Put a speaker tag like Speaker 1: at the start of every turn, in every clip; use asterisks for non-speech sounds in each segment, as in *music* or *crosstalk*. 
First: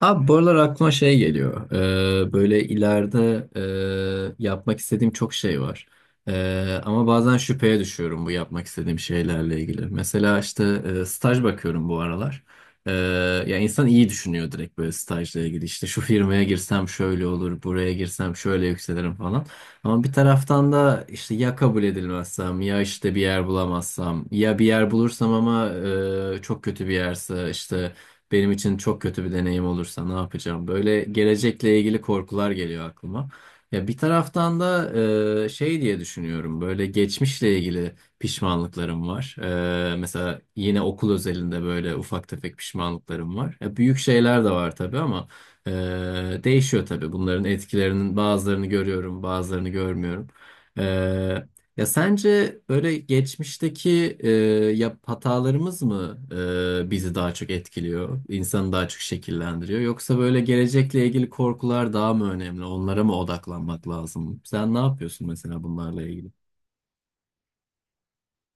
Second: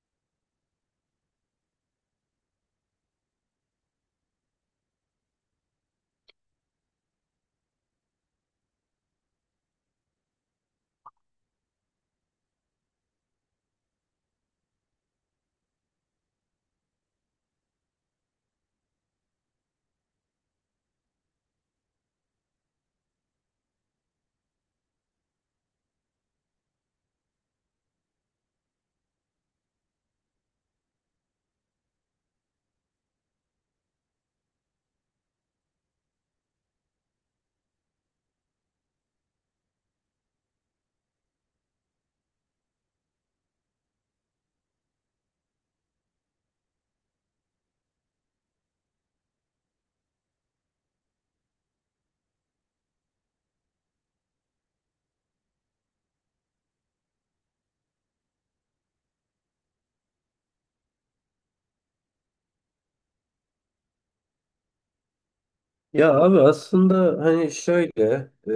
Speaker 1: Abi bu aralar aklıma şey geliyor. Böyle ileride yapmak istediğim çok şey var. Ama bazen şüpheye düşüyorum bu yapmak istediğim şeylerle ilgili. Mesela işte staj bakıyorum bu aralar. Ee, ya insan iyi düşünüyor direkt böyle stajla ilgili. İşte şu firmaya girsem şöyle olur, buraya girsem şöyle yükselirim falan. Ama bir taraftan da işte ya kabul edilmezsem, ya işte bir yer bulamazsam, ya bir yer bulursam ama çok kötü bir yerse işte benim için çok kötü bir deneyim olursa ne yapacağım? Böyle gelecekle ilgili korkular geliyor aklıma. Ya bir taraftan da şey diye düşünüyorum. Böyle geçmişle ilgili pişmanlıklarım var. Mesela yine okul özelinde böyle ufak tefek pişmanlıklarım var. Ya büyük şeyler de var tabii ama e, değişiyor tabii. Bunların etkilerinin bazılarını görüyorum, bazılarını görmüyorum. Ya sence böyle geçmişteki hatalarımız mı bizi daha çok etkiliyor, insanı daha çok şekillendiriyor? Yoksa böyle gelecekle ilgili korkular daha mı önemli? Onlara mı odaklanmak lazım? Sen ne yapıyorsun mesela bunlarla
Speaker 2: Ya
Speaker 1: ilgili?
Speaker 2: abi aslında hani şöyle e,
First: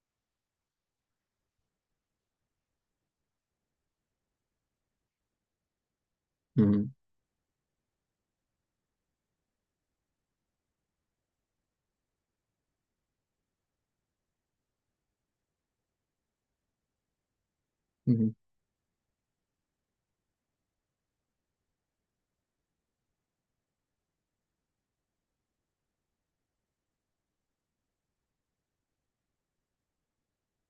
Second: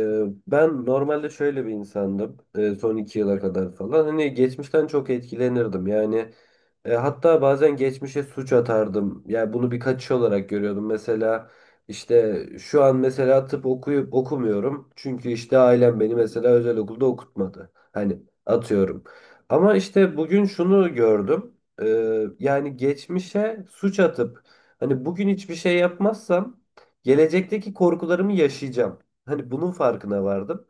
Speaker 2: ben normalde şöyle bir insandım son iki yıla kadar falan hani geçmişten çok etkilenirdim yani
Speaker 1: Hı hı,
Speaker 2: hatta bazen geçmişe suç atardım yani bunu bir kaçış olarak görüyordum mesela işte şu an mesela tıp okuyup okumuyorum çünkü işte ailem beni mesela özel okulda okutmadı
Speaker 1: hı
Speaker 2: hani
Speaker 1: hı,
Speaker 2: atıyorum ama işte bugün şunu gördüm. E, Yani geçmişe suç atıp hani bugün hiçbir şey yapmazsam gelecekteki korkularımı yaşayacağım. Hani bunun farkına vardım.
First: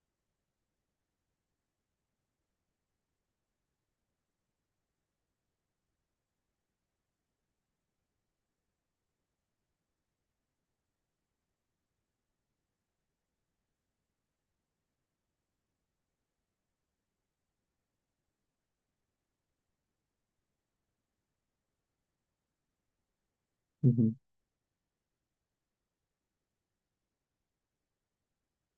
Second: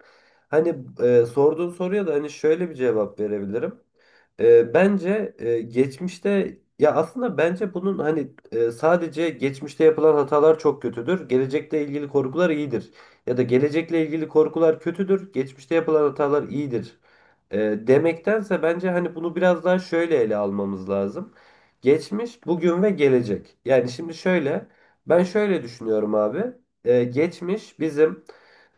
Speaker 2: Hani sorduğun soruya da hani şöyle bir cevap verebilirim. Bence geçmişte ya aslında bence bunun hani sadece geçmişte yapılan hatalar çok kötüdür. Gelecekle ilgili korkular iyidir. Ya da gelecekle ilgili korkular kötüdür. Geçmişte yapılan hatalar iyidir. E, demektense bence hani bunu biraz daha şöyle ele almamız lazım. Geçmiş, bugün ve gelecek.
Speaker 1: hı
Speaker 2: Yani
Speaker 1: hı,
Speaker 2: şimdi şöyle. Ben şöyle düşünüyorum abi. Geçmiş bizim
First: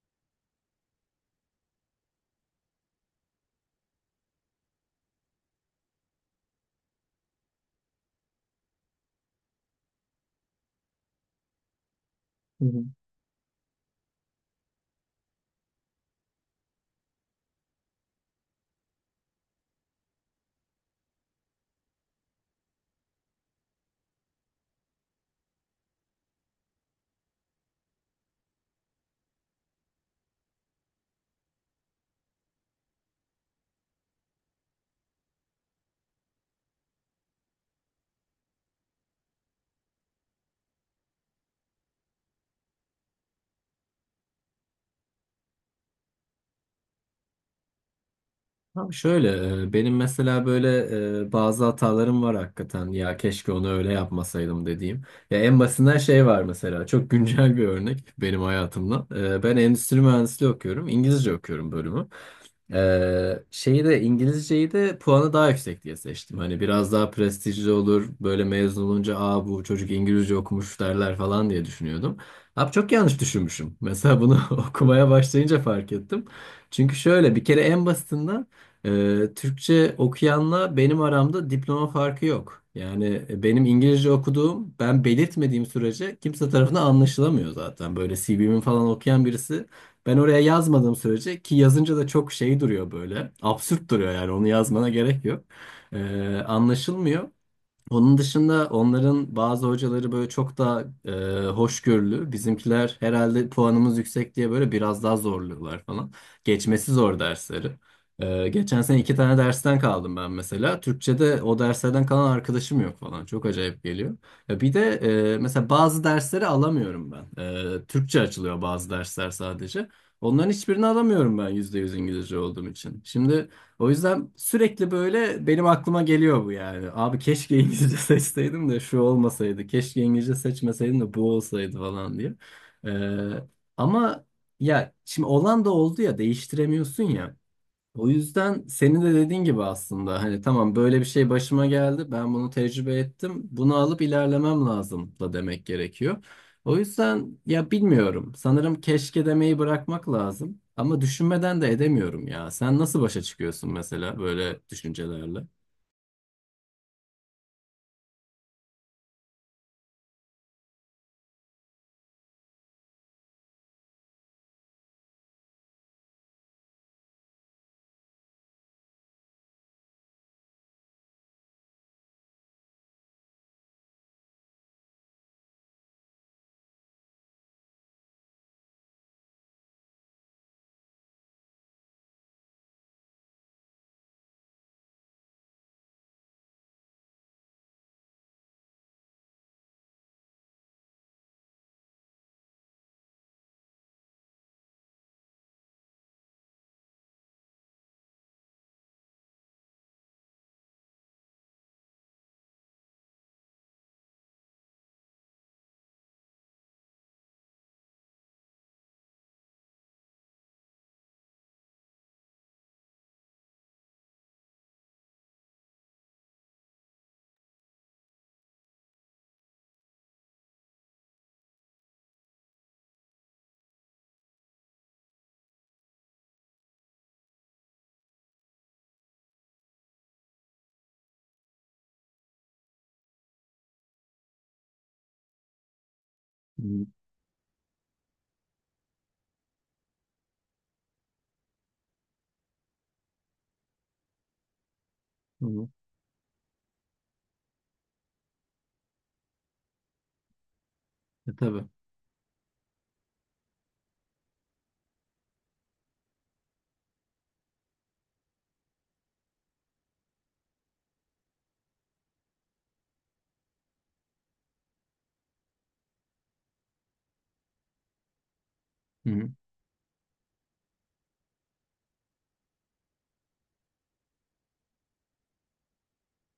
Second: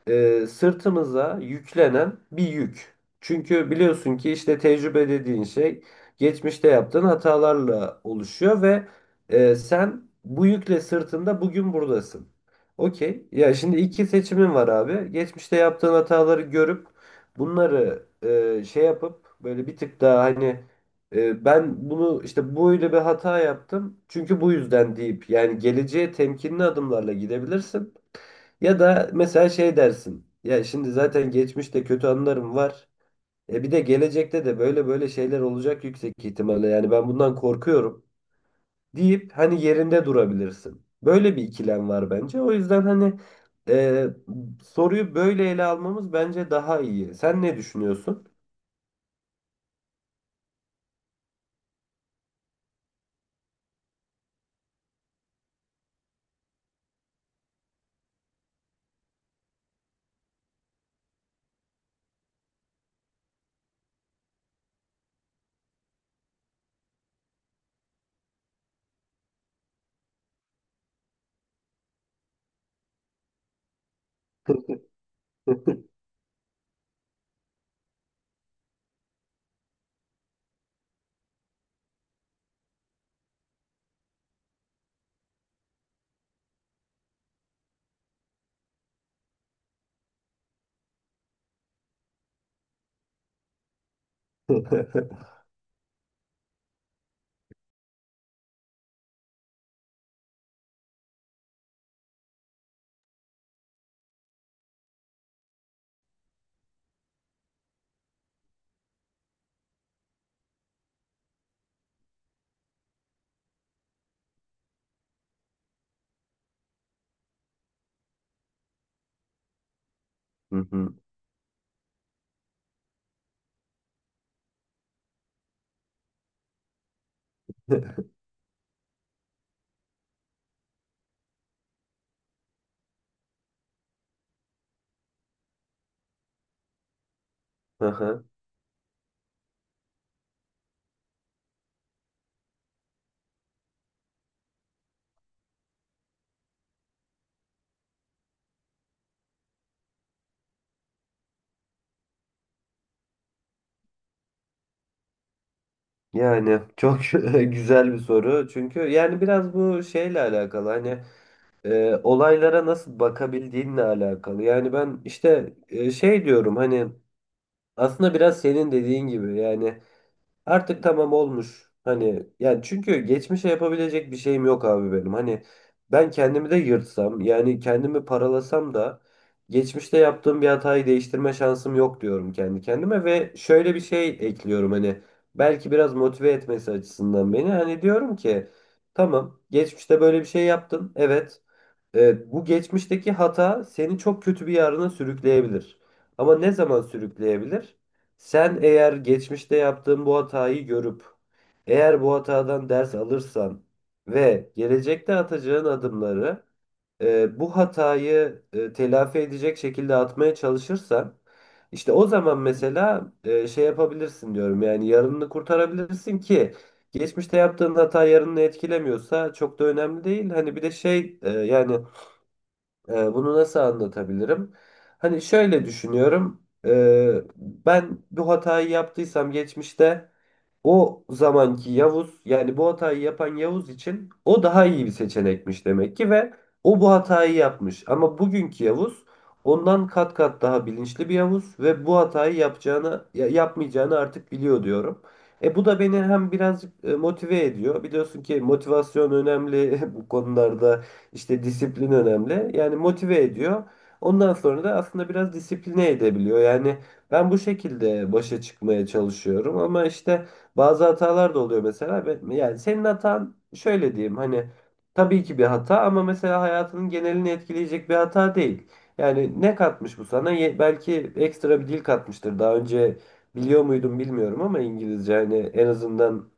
Speaker 2: sırtımıza yüklenen bir yük. Çünkü biliyorsun ki işte tecrübe dediğin şey geçmişte yaptığın hatalarla oluşuyor ve sen bu yükle sırtında bugün buradasın.
Speaker 1: hı hı.
Speaker 2: Okey. Ya şimdi iki seçimin var abi. Geçmişte yaptığın hataları görüp bunları şey yapıp böyle bir tık daha hani ben bunu işte böyle bir hata yaptım. Çünkü bu yüzden deyip yani geleceğe temkinli adımlarla gidebilirsin. Ya da mesela şey dersin. Ya şimdi zaten geçmişte kötü anılarım var. E bir de gelecekte de böyle böyle şeyler olacak yüksek ihtimalle. Yani ben bundan korkuyorum deyip hani yerinde durabilirsin. Böyle bir ikilem var bence. O yüzden hani e, soruyu böyle ele almamız bence daha iyi. Sen ne düşünüyorsun?
Speaker 1: Abi şöyle benim mesela böyle bazı hatalarım var hakikaten ya keşke onu öyle yapmasaydım dediğim. Ya en basitinden şey var mesela çok güncel bir örnek benim hayatımdan. Ben endüstri mühendisliği okuyorum, İngilizce okuyorum bölümü. Şeyi de İngilizceyi de puanı daha yüksek diye seçtim. Hani biraz daha prestijli olur. Böyle mezun olunca aa bu çocuk İngilizce okumuş derler falan diye düşünüyordum. Abi çok yanlış düşünmüşüm. Mesela bunu *laughs* okumaya başlayınca
Speaker 2: *laughs*
Speaker 1: fark ettim. Çünkü şöyle bir kere en basitinden Türkçe okuyanla benim aramda diploma farkı yok. Yani benim İngilizce okuduğum ben belirtmediğim sürece kimse tarafından anlaşılamıyor zaten. Böyle CV'mi falan okuyan birisi ben oraya yazmadığım sürece, ki yazınca da çok şey duruyor böyle. Absürt duruyor, yani onu yazmana gerek yok. Anlaşılmıyor. Onun dışında onların bazı hocaları böyle çok daha hoşgörülü. Bizimkiler herhalde puanımız yüksek diye böyle biraz daha zorluyorlar falan. Geçmesi zor dersleri. Geçen sene iki tane dersten kaldım ben mesela. Türkçe'de o derslerden kalan arkadaşım yok falan. Çok acayip geliyor. Ya bir de mesela bazı dersleri alamıyorum ben. Türkçe açılıyor bazı dersler sadece. Onların
Speaker 2: Hı
Speaker 1: hiçbirini
Speaker 2: hı.
Speaker 1: alamıyorum ben %100 İngilizce olduğum için. Şimdi o yüzden sürekli böyle benim aklıma geliyor bu, yani abi keşke İngilizce *laughs* seçseydim de şu olmasaydı. Keşke İngilizce seçmeseydim de bu olsaydı falan diye. Ee, ama ya şimdi olan da oldu ya, değiştiremiyorsun ya. O
Speaker 2: Aha.
Speaker 1: yüzden senin de dediğin gibi aslında hani tamam böyle bir şey başıma geldi, ben bunu tecrübe ettim, bunu alıp ilerlemem lazım da demek gerekiyor. O yüzden ya bilmiyorum, sanırım keşke demeyi bırakmak lazım ama düşünmeden de edemiyorum ya. Sen nasıl başa çıkıyorsun mesela böyle düşüncelerle? Hı
Speaker 2: Yani çok *laughs* güzel bir soru. Çünkü yani biraz bu şeyle alakalı. Hani olaylara nasıl bakabildiğinle alakalı. Yani ben işte şey diyorum hani aslında biraz senin dediğin gibi yani artık tamam olmuş. Hani yani çünkü geçmişe yapabilecek bir şeyim yok abi benim. Hani ben kendimi de yırtsam yani kendimi paralasam da geçmişte yaptığım bir hatayı değiştirme şansım yok diyorum kendi kendime ve şöyle bir şey ekliyorum hani belki biraz motive etmesi açısından beni hani diyorum ki tamam geçmişte böyle bir şey yaptın, evet. Evet, bu geçmişteki hata seni çok kötü bir yarına sürükleyebilir. Ama ne zaman sürükleyebilir? Sen eğer geçmişte yaptığın bu hatayı görüp, eğer bu hatadan ders alırsan ve gelecekte atacağın adımları bu hatayı telafi edecek şekilde atmaya çalışırsan, işte o zaman mesela şey yapabilirsin diyorum. Yani yarınını kurtarabilirsin ki. Geçmişte yaptığın hata yarını etkilemiyorsa çok da önemli değil. Hani bir de şey bunu nasıl anlatabilirim? Hani şöyle düşünüyorum. Ben bu hatayı yaptıysam geçmişte o zamanki Yavuz yani bu hatayı yapan Yavuz için o daha iyi bir seçenekmiş demek ki ve o bu hatayı yapmış. Ama bugünkü Yavuz ondan kat kat daha bilinçli bir Yavuz ve bu hatayı yapacağını yapmayacağını artık biliyor diyorum. E bu
Speaker 1: hı.
Speaker 2: da beni hem birazcık motive ediyor. Biliyorsun ki motivasyon önemli, *laughs* bu konularda
Speaker 1: E,
Speaker 2: işte
Speaker 1: tabii.
Speaker 2: disiplin önemli. Yani motive ediyor. Ondan sonra da aslında biraz disipline edebiliyor. Yani ben bu şekilde başa çıkmaya çalışıyorum ama işte bazı hatalar da oluyor mesela. Yani senin hatan şöyle diyeyim hani tabii ki bir hata ama mesela hayatının genelini etkileyecek bir hata değil.
Speaker 1: Hı hı.
Speaker 2: Yani ne katmış bu sana? Belki ekstra bir dil katmıştır. Daha önce biliyor muydum bilmiyorum ama İngilizce hani en azından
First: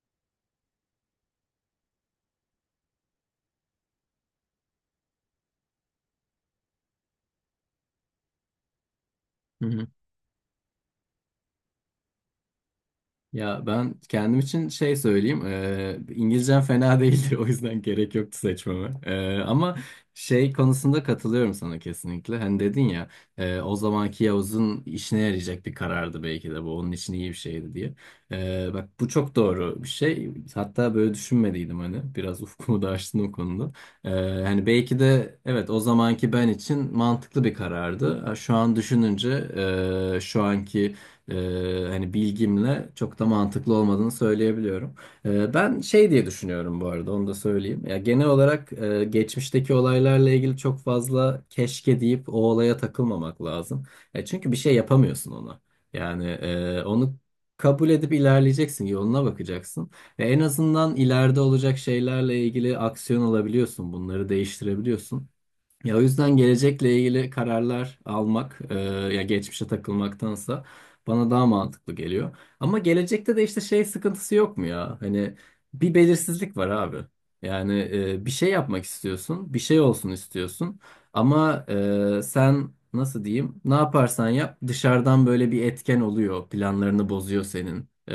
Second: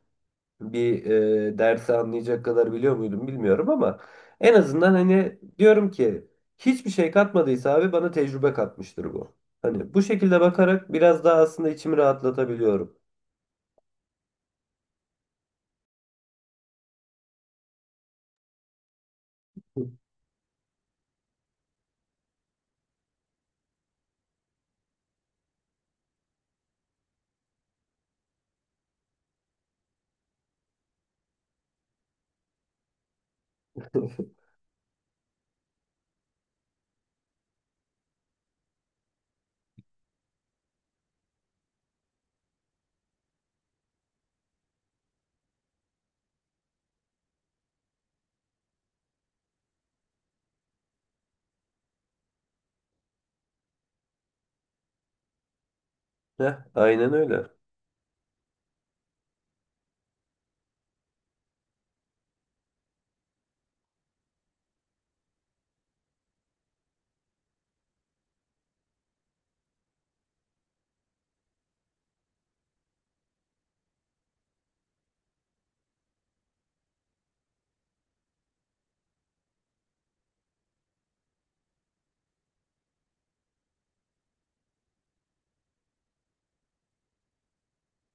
Speaker 2: bir dersi anlayacak kadar biliyor muydum bilmiyorum ama en azından hani diyorum ki hiçbir şey katmadıysa abi bana tecrübe katmıştır bu.
Speaker 1: Hı hı.
Speaker 2: Hani bu şekilde bakarak biraz daha aslında içimi rahatlatabiliyorum.
Speaker 1: Ya ben kendim için şey söyleyeyim. İngilizcem fena değildi. *laughs* O yüzden gerek yoktu seçmeme. Ama şey konusunda katılıyorum sana kesinlikle. Hani dedin ya, o zamanki Yavuz'un işine yarayacak bir karardı belki de bu. Onun için iyi bir şeydi diye. Bak bu çok doğru bir şey. Hatta böyle düşünmediydim hani. Biraz *laughs* ufkumu da açtın o konuda. Eee,
Speaker 2: *laughs*
Speaker 1: hani belki de evet o zamanki ben için mantıklı bir karardı. Ha, şu an düşününce şu anki hani bilgimle çok da mantıklı olmadığını söyleyebiliyorum. Ben şey diye düşünüyorum bu arada, onu da söyleyeyim. Ya genel olarak geçmişteki olaylarla ilgili çok fazla keşke deyip o olaya takılmamak lazım. Çünkü bir şey yapamıyorsun ona. Yani
Speaker 2: Heh, aynen
Speaker 1: onu
Speaker 2: öyle.
Speaker 1: kabul edip ilerleyeceksin, yoluna bakacaksın. Ve en azından ileride olacak şeylerle ilgili aksiyon alabiliyorsun, bunları değiştirebiliyorsun. Ya o yüzden gelecekle ilgili kararlar almak, ya geçmişe takılmaktansa bana daha mantıklı geliyor. Ama gelecekte de işte şey sıkıntısı yok mu ya? Hani bir belirsizlik var abi. Yani bir şey yapmak istiyorsun, bir şey olsun istiyorsun. Ama sen nasıl diyeyim? Ne yaparsan yap dışarıdan böyle bir etken oluyor, planlarını bozuyor senin. E,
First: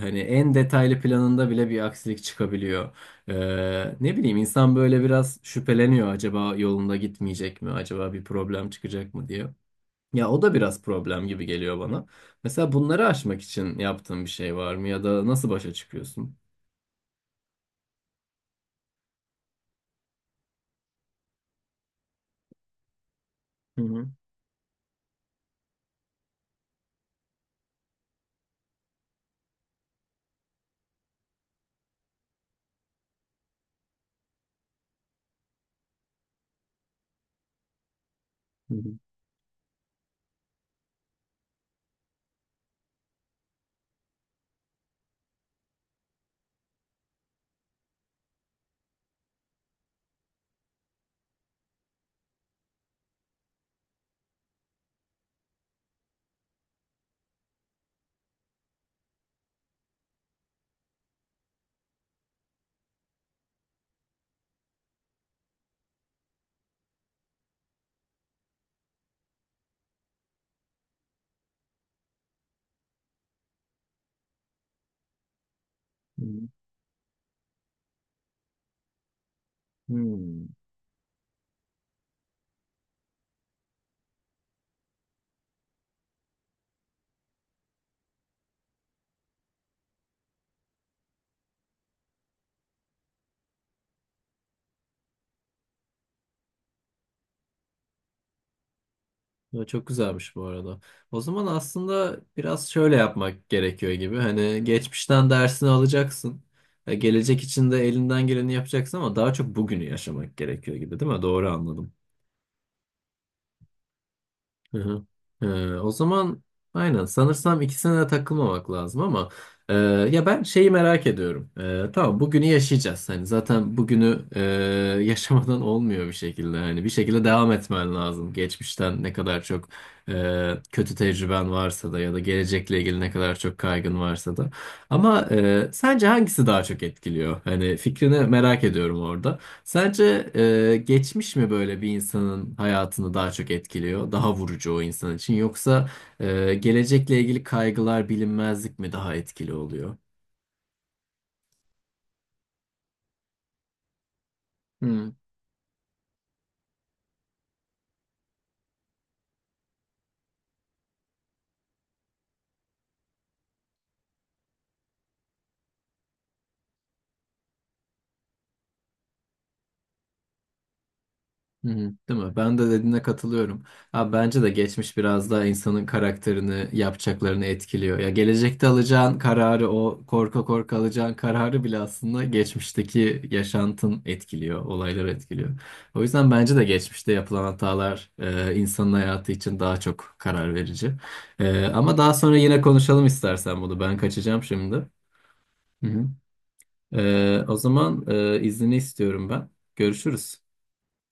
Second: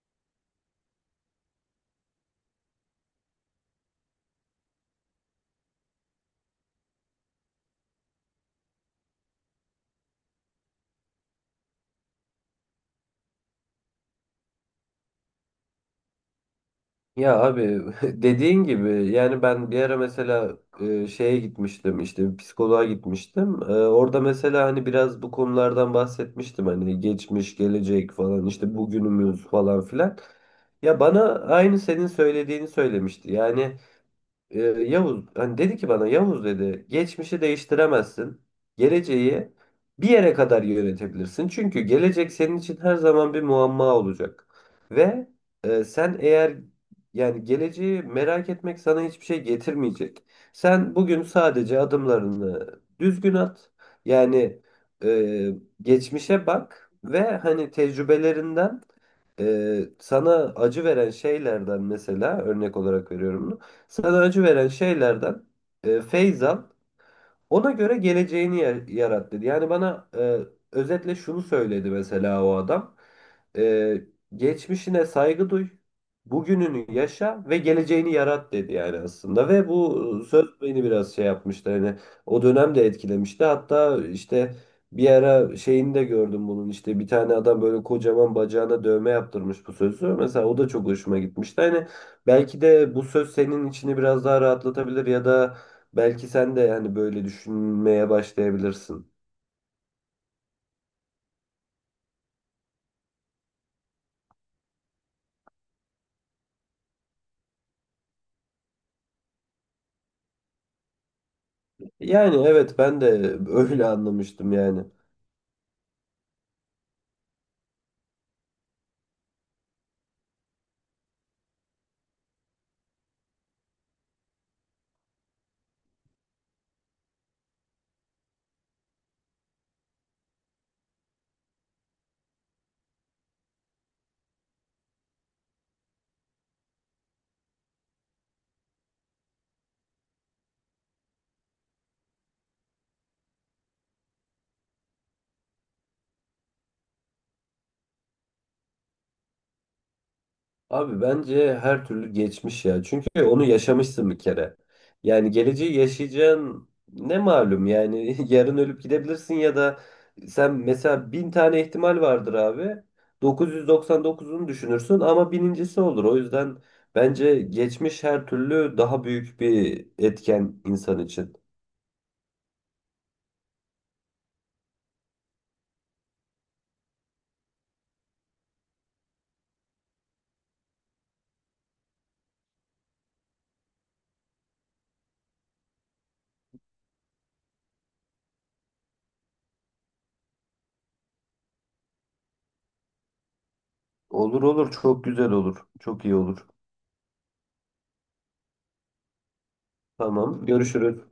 Speaker 1: hani en detaylı planında bile bir aksilik çıkabiliyor. Ne bileyim, insan böyle biraz şüpheleniyor acaba yolunda gitmeyecek mi, acaba bir problem çıkacak mı diye. Ya o da biraz problem gibi geliyor bana. Mesela bunları aşmak için yaptığın bir şey var mı ya da nasıl başa çıkıyorsun?
Speaker 2: Ya abi *laughs* dediğin gibi yani ben bir ara mesela şeye gitmiştim işte bir psikoloğa gitmiştim.
Speaker 1: Hı hı.
Speaker 2: Orada mesela hani biraz bu konulardan bahsetmiştim hani geçmiş, gelecek falan işte bugünümüz falan filan. Ya bana aynı senin söylediğini söylemişti. Yani Yavuz hani dedi ki bana, Yavuz dedi, geçmişi değiştiremezsin.
Speaker 1: Hı hı.
Speaker 2: Geleceği bir yere kadar yönetebilirsin. Çünkü gelecek senin için her zaman bir muamma olacak. Ve sen eğer yani geleceği merak etmek sana hiçbir şey getirmeyecek. Sen bugün sadece adımlarını düzgün at. Yani e, geçmişe bak ve hani tecrübelerinden sana acı veren şeylerden, mesela örnek olarak veriyorum bunu. Sana acı veren şeylerden feyz al, ona göre geleceğini yarat dedi. Yani bana özetle şunu söyledi mesela o adam. E, Geçmişine saygı duy,
Speaker 1: Hı hı.
Speaker 2: bugününü yaşa ve geleceğini yarat dedi yani aslında. Ve bu
Speaker 1: Hmm.
Speaker 2: söz beni biraz şey yapmıştı. Hani o dönem de etkilemişti. Hatta işte bir ara şeyini de gördüm bunun. İşte bir tane adam böyle kocaman bacağına dövme yaptırmış bu sözü. Mesela o da çok hoşuma gitmişti. Hani belki de bu söz senin içini biraz daha rahatlatabilir ya da belki sen de yani böyle düşünmeye başlayabilirsin.
Speaker 1: Ya çok güzelmiş bu arada. O zaman aslında biraz şöyle yapmak gerekiyor gibi. Hani geçmişten dersini alacaksın. Ya gelecek için de elinden geleni yapacaksın ama daha çok bugünü yaşamak gerekiyor gibi, değil mi? Doğru anladım.
Speaker 2: Yani evet, ben de *laughs* öyle anlamıştım
Speaker 1: Hı
Speaker 2: yani.
Speaker 1: hı. O zaman aynen, sanırsam ikisine de takılmamak lazım ama e, ya ben şeyi merak ediyorum. Tamam, bugünü yaşayacağız. Hani zaten bugünü *laughs* yaşamadan olmuyor bir şekilde. Hani bir şekilde devam etmen lazım. Geçmişten ne kadar çok kötü tecrüben varsa da ya da gelecekle ilgili ne kadar çok kaygın varsa da. Ama sence hangisi daha çok etkiliyor? Hani fikrini merak ediyorum orada. Sence geçmiş mi böyle bir insanın hayatını daha çok etkiliyor, daha vurucu o insan için, yoksa gelecekle ilgili kaygılar, bilinmezlik mi daha etkili oluyor?
Speaker 2: Abi bence her türlü geçmiş ya. Çünkü onu yaşamışsın bir kere.
Speaker 1: Hmm.
Speaker 2: Yani geleceği yaşayacağın ne malum yani *laughs* yarın ölüp gidebilirsin ya da sen mesela bin tane ihtimal vardır abi. 999'unu düşünürsün ama binincisi olur. O yüzden bence geçmiş her türlü daha büyük bir etken insan için.
Speaker 1: Hı hı, değil mi? Ben de dediğine katılıyorum. Ha, bence de geçmiş biraz daha insanın karakterini, yapacaklarını etkiliyor. Ya gelecekte alacağın kararı, o korka korka alacağın kararı bile aslında geçmişteki yaşantın etkiliyor, olaylar etkiliyor. O yüzden bence de geçmişte yapılan hatalar insanın hayatı için daha çok karar verici. Ama daha sonra yine konuşalım istersen bunu. Ben kaçacağım
Speaker 2: Olur olur,
Speaker 1: şimdi.
Speaker 2: çok güzel olur.
Speaker 1: Hı
Speaker 2: Çok
Speaker 1: hı.
Speaker 2: iyi olur.
Speaker 1: O zaman iznini istiyorum ben. Görüşürüz.
Speaker 2: Tamam. Görüşürüz.